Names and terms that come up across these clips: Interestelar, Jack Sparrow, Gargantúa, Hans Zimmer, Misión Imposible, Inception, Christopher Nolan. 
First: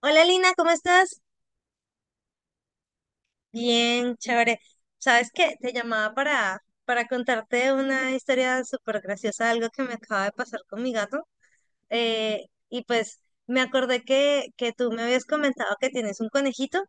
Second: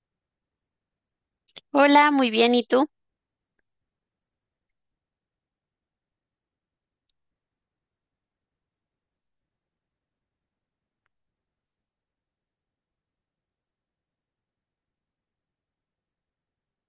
Hola Lina, ¿cómo estás? Hola, muy bien, ¿y tú? Bien, chévere. ¿Sabes qué? Te llamaba para contarte una historia súper graciosa, algo que me acaba de pasar con mi gato. Y pues me acordé que tú me habías comentado que tienes un conejito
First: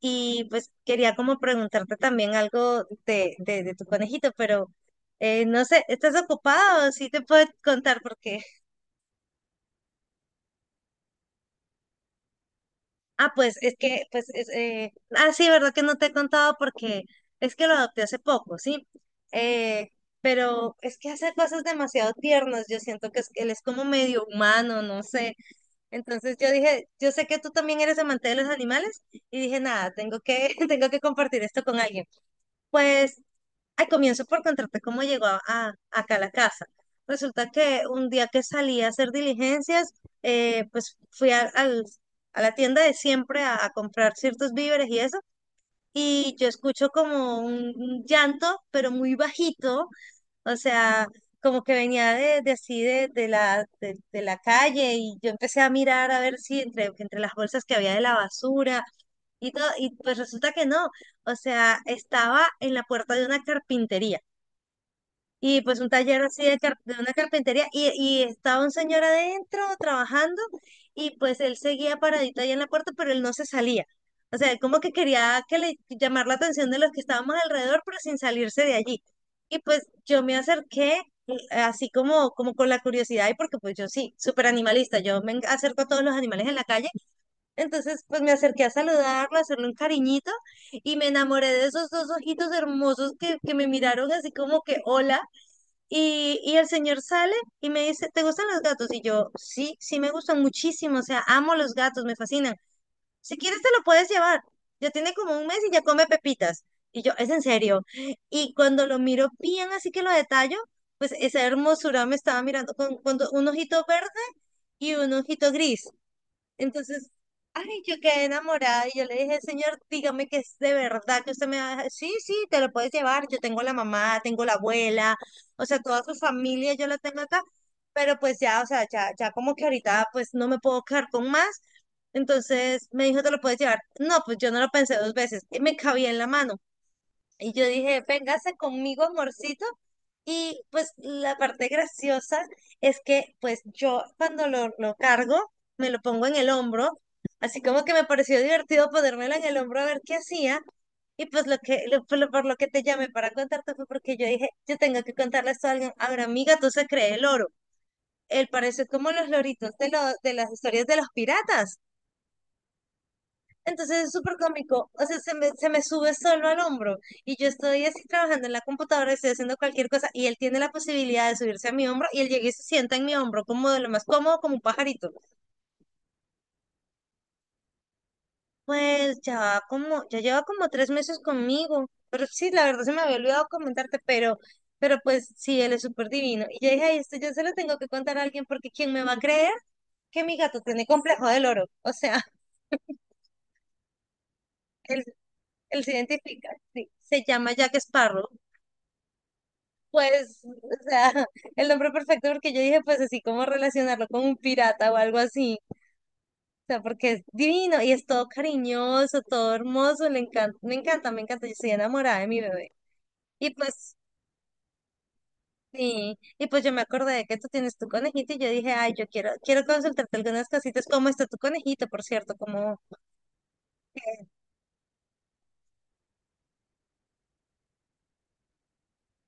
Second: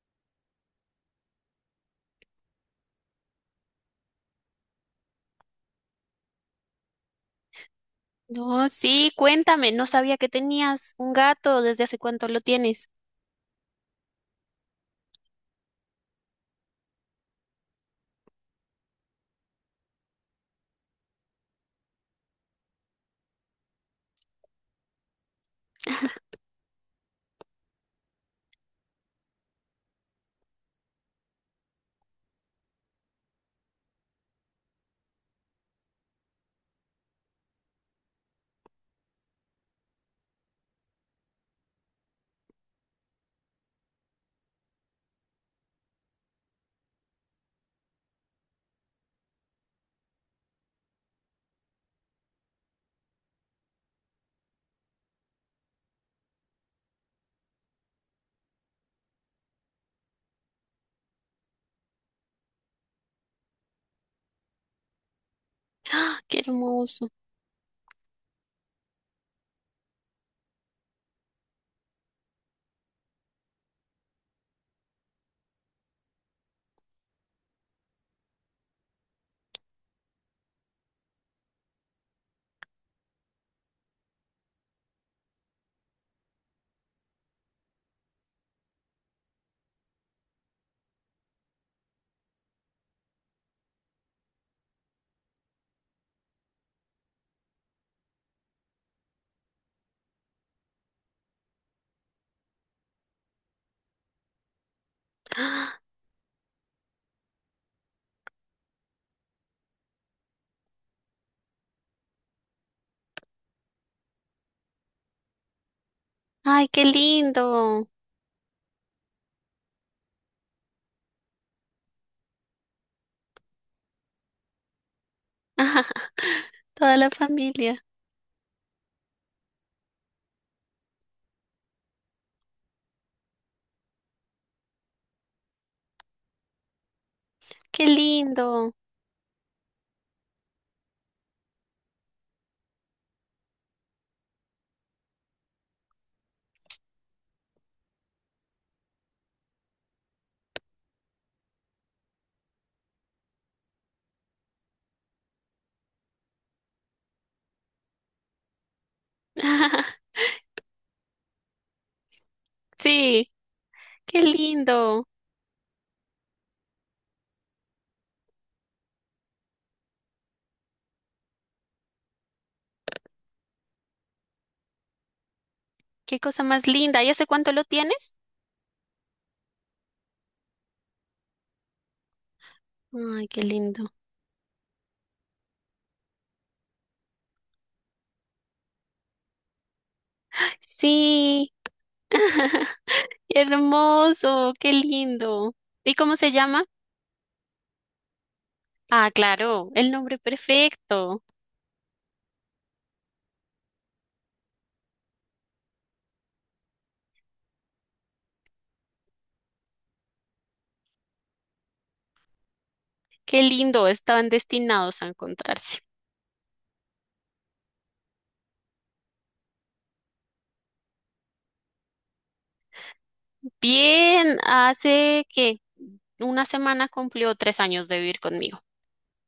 y pues quería como preguntarte también algo de tu conejito, pero no sé, ¿estás ocupado? Sí te puedo contar porque. No, sí, cuéntame, no sabía que tenías un gato, ¿desde hace cuánto lo tienes? Ah, pues es que, pues, sí, verdad que no te he contado porque es que lo adopté hace poco, ¿sí? Eh, pero es que hace cosas demasiado tiernas. Yo siento que él es como medio humano, no sé. Entonces yo dije, yo sé que tú también eres amante de los animales. Y dije, nada, tengo que, tengo que compartir esto con alguien. Pues, ay, comienzo por contarte cómo llegó acá a la casa. Resulta que un día que salí a hacer diligencias, pues fui a la tienda de siempre a comprar ciertos víveres y eso, y yo escucho como un llanto, pero muy bajito. O sea, como que venía de así de la calle, y yo empecé a mirar a ver si entre las bolsas que había de la basura y todo, y pues resulta que no, o sea, estaba en la puerta de una carpintería. Y pues un ¡Ah, taller qué así de hermoso! una carpintería, y estaba un señor adentro trabajando. Y pues él seguía paradito ahí en la puerta, pero él no se salía. O sea, él como que quería que le llamar la atención de los que estábamos alrededor, pero sin salirse de allí. Y pues yo me acerqué, así como con la curiosidad, y porque pues yo sí, súper animalista, yo acerco a todos los animales en la calle. Entonces pues me acerqué a saludarlo, a hacerle un cariñito, y me enamoré de esos dos ojitos hermosos que me miraron así como que hola. Y el señor sale y me dice, ¿te gustan los gatos? Y yo, sí, sí me gustan muchísimo. O sea, amo los gatos, me fascinan. Si quieres te lo puedes llevar. Ya tiene como un mes y ¡Ah! ya come pepitas. Y yo, es en serio. Y cuando lo miro bien, así que lo detallo, pues esa hermosura me estaba mirando con un ojito verde y un ojito gris. ¡Ay, qué Entonces, ay, lindo! yo quedé enamorada y yo le dije, señor, dígame que es de verdad que usted me va a dejar". Sí, sí, te lo puedes llevar. Yo tengo la mamá, tengo la abuela, o sea, toda su familia yo Toda la la tengo acá. familia, Pero pues ya, o sea, ya como que ahorita pues no me puedo quedar con más. Entonces me dijo, te lo puedes llevar. No, pues yo no lo pensé dos veces. Y me cabía en la mano. Y yo qué dije, véngase lindo. conmigo, amorcito. Y pues la parte graciosa es que pues yo cuando lo cargo, me lo pongo en el hombro, así como que me pareció divertido ponérmelo en el hombro a ver qué hacía. Y pues lo que, lo- por lo por lo que te llamé para contarte fue porque yo dije, yo tengo que contarle esto a alguien. Ahora, amiga, tú se cree el oro. Él parece como los loritos de las historias de los piratas. Sí, Entonces es qué súper cómico. O lindo. sea, se me sube solo al hombro, y yo estoy así trabajando en la computadora, estoy haciendo cualquier cosa, y él tiene la posibilidad de subirse a mi hombro y él llega y se sienta en mi hombro como de lo más cómodo, como un pajarito. Qué cosa más linda. ¿Y hace cuánto lo tienes? Pues ya va como, ya lleva como 3 meses conmigo, pero sí, la verdad se me había Ay, qué olvidado lindo. comentarte, pero pues sí, él es súper divino. Y yo dije, ay, esto yo se lo tengo que contar a alguien, porque ¿quién me va a creer que mi gato tiene complejo del Sí, oro? O sea, hermoso, qué él, lindo. él se ¿Y cómo se identifica. llama? Sí, se llama Jack Sparrow. Ah, claro, el nombre Pues, o sea, perfecto. el nombre perfecto, porque yo dije, pues así como relacionarlo con un pirata o algo así. O sea, porque es divino y es todo cariñoso, todo hermoso, le encanta, me encanta, me encanta, yo estoy enamorada de mi bebé. Qué Y lindo, pues, estaban destinados a encontrarse. sí. Y pues yo me acordé de que tú tienes tu conejito, y yo dije, ay, yo quiero, quiero consultarte algunas cositas. ¿Cómo está tu conejito, por cierto? Cómo Bien, hace que una semana cumplió 3 años de vivir conmigo.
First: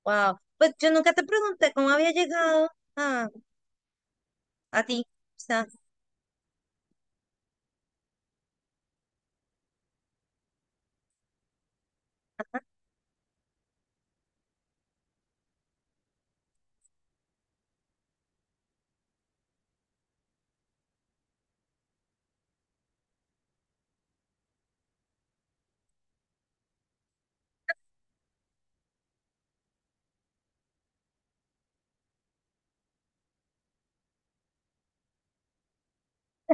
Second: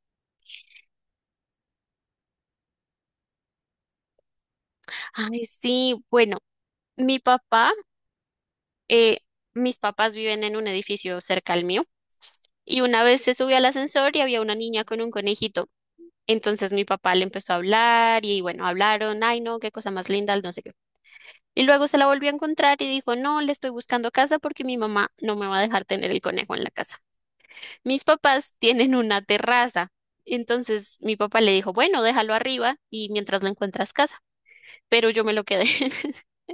Wow. Pues yo nunca te pregunté cómo había llegado a, a ti. O Ay, sea, sí, bueno, mi papá, eh, mis papás viven en un edificio cerca al mío y una vez se subió al ascensor y había una niña con un conejito. Entonces mi papá le empezó a hablar y bueno, hablaron, ay no, qué cosa más linda, no sé qué. Y luego se la volvió a encontrar y dijo, no, le estoy buscando casa porque mi mamá no me va a dejar tener el conejo en la casa. Mis papás tienen una terraza. Entonces mi papá le dijo, bueno, déjalo arriba y mientras lo encuentras casa. Pero yo me lo quedé.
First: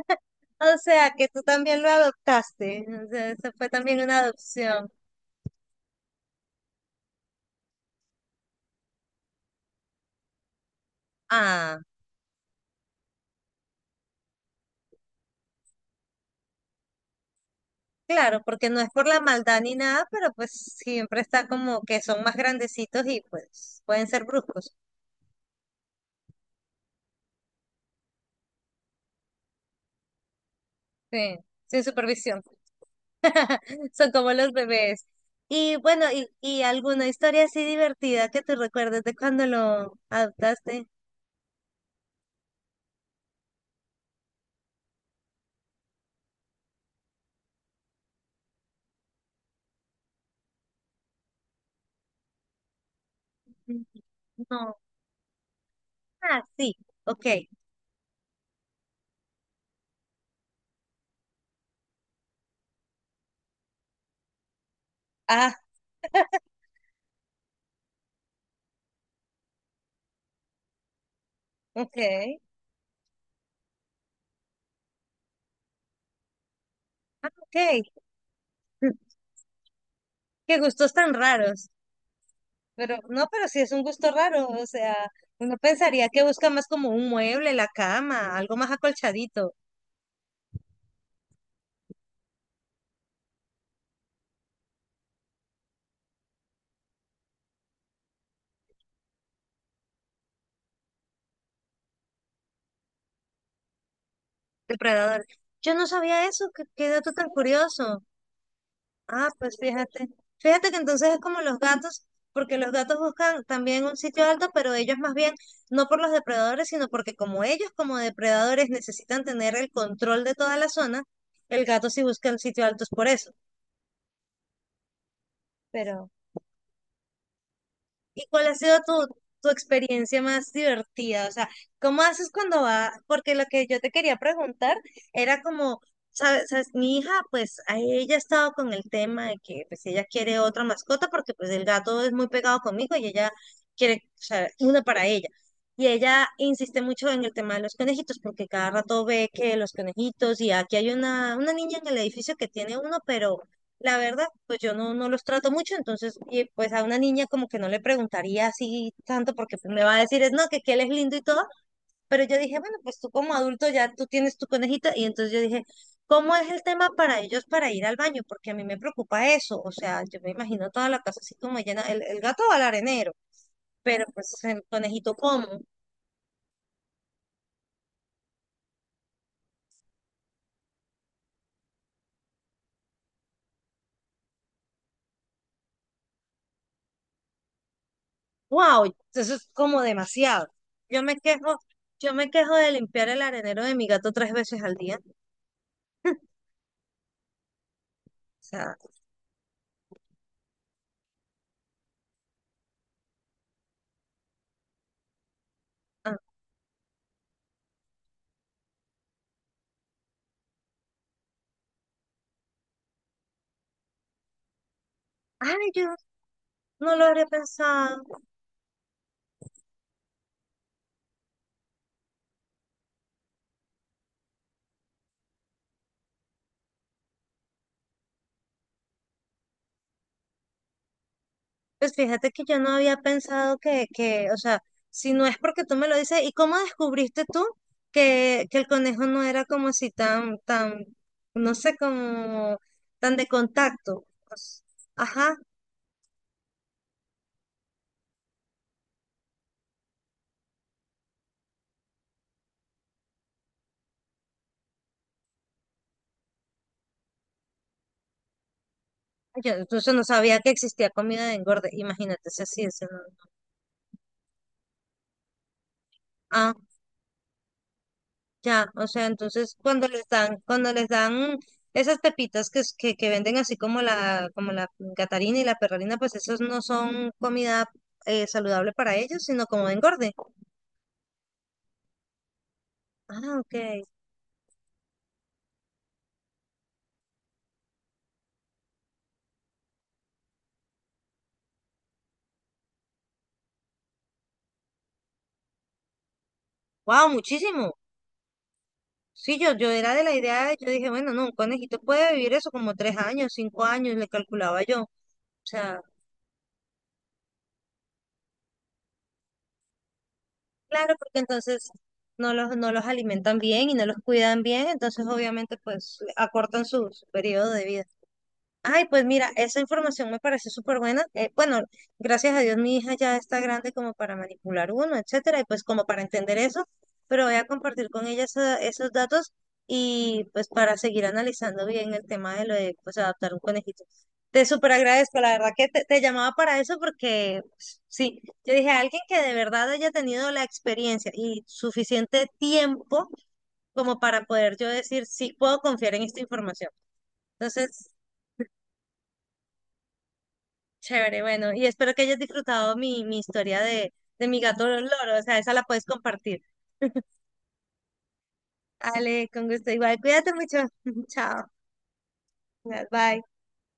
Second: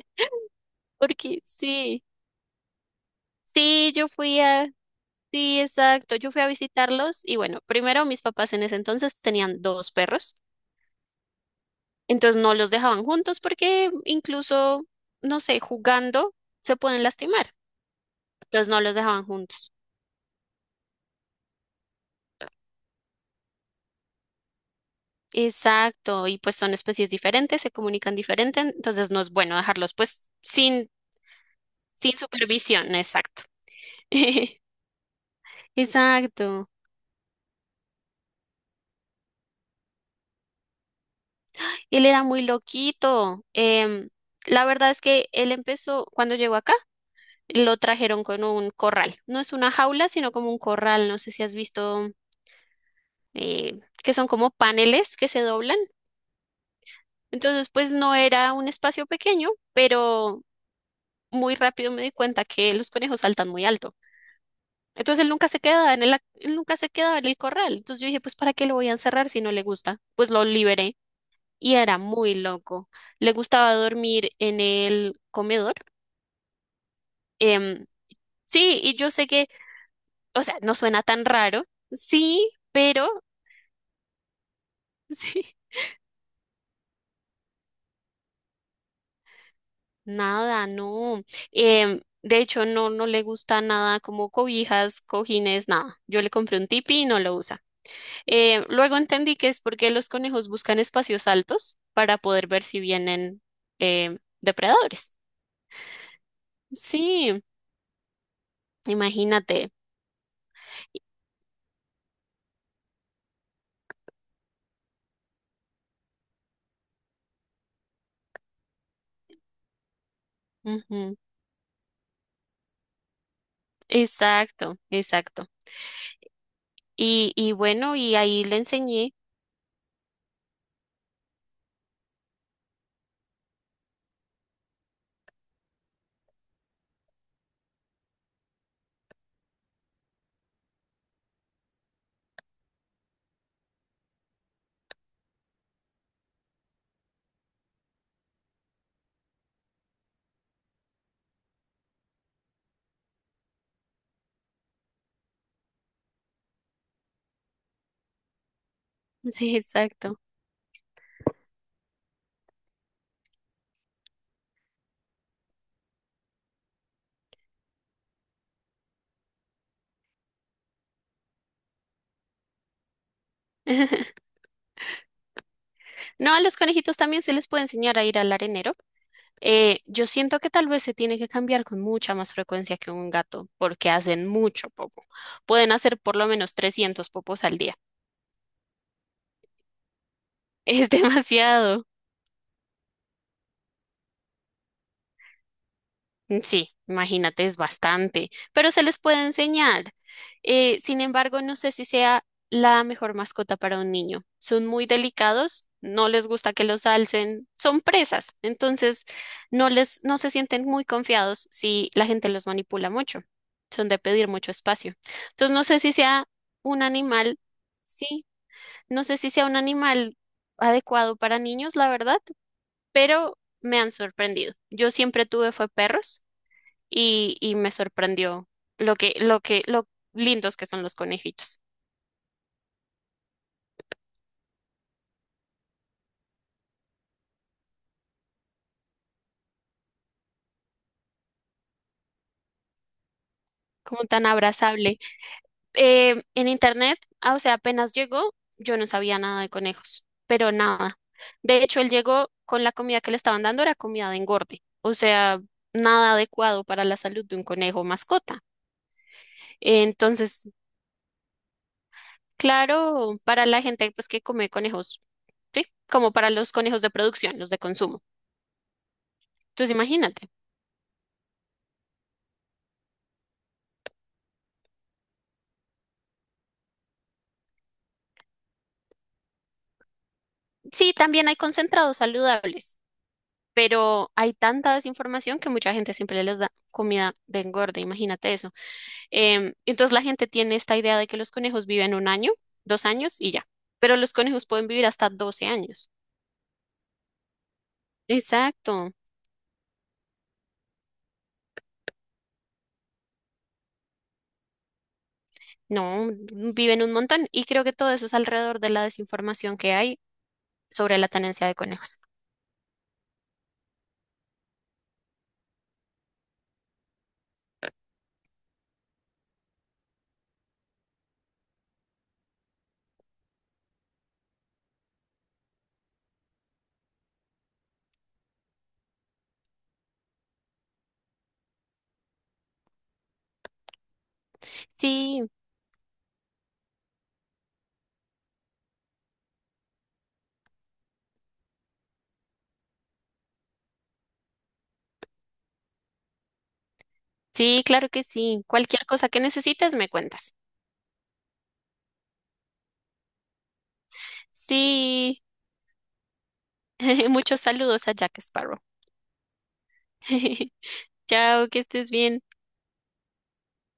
o sea, que tú Porque también lo sí, adoptaste. O sea, eso fue sí, también una adopción. sí, exacto, yo fui a visitarlos y bueno, primero mis papás en ese entonces tenían dos perros. Ah, Entonces no los dejaban juntos porque incluso, no sé, jugando se pueden lastimar. claro, Entonces porque no no es los por la dejaban maldad juntos. ni nada, pero pues siempre está como que son más grandecitos y pues pueden ser bruscos. Exacto, y pues son especies diferentes, se comunican diferente, entonces no es bueno dejarlos pues sin Sí, sin Sin supervisión. supervisión, exacto. Son como los bebés. Y bueno, y Exacto. alguna historia así divertida que te recuerdes de cuando lo adoptaste. Él era muy loquito. La verdad es que él empezó, cuando llegó acá, lo trajeron con un corral. No es una jaula, sino como un corral. No sé si has visto que son como No. paneles que se doblan. Ah, sí. Ok. Entonces, pues no era un espacio pequeño, pero muy rápido me di cuenta que los conejos saltan muy alto. Entonces Ah, él nunca se quedaba en el corral. Entonces yo dije, pues ¿para qué lo voy a encerrar si no le gusta? Pues lo liberé. Y ok. era muy loco. Le gustaba dormir en el comedor. Ah, Em, ok. sí, y yo sé que, o sea, Qué no gustos suena tan tan raro, raros. sí, Pero pero no, pero sí es un gusto raro. O sea, sí, uno pensaría que busca más como un mueble, la cama, algo más acolchadito, nada, no. De hecho, no, no le gusta nada como cobijas, cojines, nada. Yo le compré un tipi y no lo usa. Luego entendí que es porque los conejos buscan espacios altos para poder ver si vienen depredadores. depredador. Yo no sabía eso, qué dato tan Sí, curioso. Ah, pues imagínate. fíjate. Fíjate que entonces es como los gatos, porque los gatos buscan también un sitio alto, pero ellos más bien no por los depredadores, sino porque como ellos como depredadores necesitan tener el control de toda la zona, Ujú, el gato sí busca en sitios altos por eso. exacto, exacto. Pero. Y bueno, y ¿Y ahí cuál ha le sido tu, enseñé. tu experiencia más divertida? O sea, ¿cómo haces cuando va? Porque lo que yo te quería preguntar era como, ¿Sabes? Mi hija, pues a ella ha estado con el tema de que pues ella quiere otra mascota, porque pues el gato es muy pegado conmigo, y ella quiere, o sea, una para ella. Y ella insiste mucho en el tema de los conejitos, porque cada rato ve que los conejitos, y aquí hay una niña en el edificio que tiene uno, pero la verdad, pues yo no los trato mucho, entonces, y pues a una niña como que no le preguntaría así tanto, Sí, porque pues me va a exacto. decir, es no, que él es lindo y todo, pero yo dije, bueno, pues tú como adulto ya tú tienes tu conejita. Y entonces yo dije, ¿cómo es el tema para ellos para ir al baño? Porque a mí me preocupa eso, o sea, yo me imagino toda la casa así como llena, el gato va al arenero, pero pues el conejito como, No, a los conejitos también se les puede enseñar a ir al arenero. Yo siento que tal vez se tiene que cambiar con mucha más frecuencia que un gato, porque hacen mucho popo. Pueden hacer por lo menos 300 popos al día. wow, eso es como demasiado. Es Yo me quejo, demasiado. yo me quejo de limpiar el arenero de mi gato tres veces al día, o Sí, imagínate, es bastante, pero sea, se les puede enseñar. Sin embargo, no sé si sea la mejor mascota para un niño. Son muy delicados, no ah, les gusta que los alcen, son presas, entonces no se sienten muy confiados si la gente los manipula mucho. Son de pedir mucho espacio. Entonces, no ay, sé si yo sea un no lo habría animal, pensado. sí, no sé si sea un animal adecuado para niños, la verdad, pero me han sorprendido. Yo siempre tuve fue perros y me sorprendió lo lindos que son los conejitos, Pues fíjate que yo no había pensado que, o sea, si no es porque tú me lo dices, ¿y cómo descubriste tú que el conejo no era como así tan, tan, no sé, como tan de como contacto? tan Pues, abrazable. ajá, En internet, ah, o sea, apenas llegó, yo no sabía nada de conejos, pero nada. De hecho, él llegó con la comida que le estaban dando, era comida de engorde, o sea, nada adecuado para la salud de un conejo mascota. yo incluso no sabía Entonces, que existía comida de engorde, imagínate si así es. ¿No? claro, para la gente pues que come conejos, ¿sí? Como para los Ah, conejos de producción, los de consumo. ya, o sea, entonces Entonces, cuando les imagínate. dan, cuando les dan esas pepitas que venden así como como la Gatarina y la Perralina, pues esos no son comida, saludable para ellos, sino como engorde. Sí, también hay concentrados saludables. Ah, ok. Pero hay tanta desinformación que mucha gente siempre les da comida de engorde, imagínate eso. Entonces la gente tiene esta idea de que los conejos viven un año, 2 años y ya, pero los conejos pueden vivir hasta 12 años. Wow, muchísimo. Exacto, Sí, yo era de la idea, yo dije, bueno, no, un conejito puede vivir eso como 3 años, 5 años, le calculaba yo. O sea, no, viven un montón y creo que todo eso es alrededor de la desinformación que hay claro, sobre la porque tenencia de entonces conejos. no los alimentan bien y no los cuidan bien, entonces obviamente pues acortan su periodo de vida. Ay, pues mira, esa información me parece súper buena. Bueno, gracias a Dios mi hija ya está grande como para manipular uno, etcétera, y pues como para entender eso, pero voy a compartir con ella esos datos y pues para seguir analizando bien el tema de lo de pues adaptar un conejito. Te súper agradezco, Sí, la verdad que te llamaba para eso porque pues, sí, yo dije alguien que de verdad haya tenido la experiencia y suficiente tiempo como para poder yo decir sí puedo confiar en esta información. sí, claro Entonces, que sí. Cualquier cosa que necesites, me cuentas. chévere, bueno, y espero que hayas disfrutado mi historia de mi gato loro, o Sí, sea, esa la puedes compartir. muchos saludos a Jack Sparrow. Ale, con gusto igual. Cuídate mucho. Chao. Chao, que estés bien. Bye.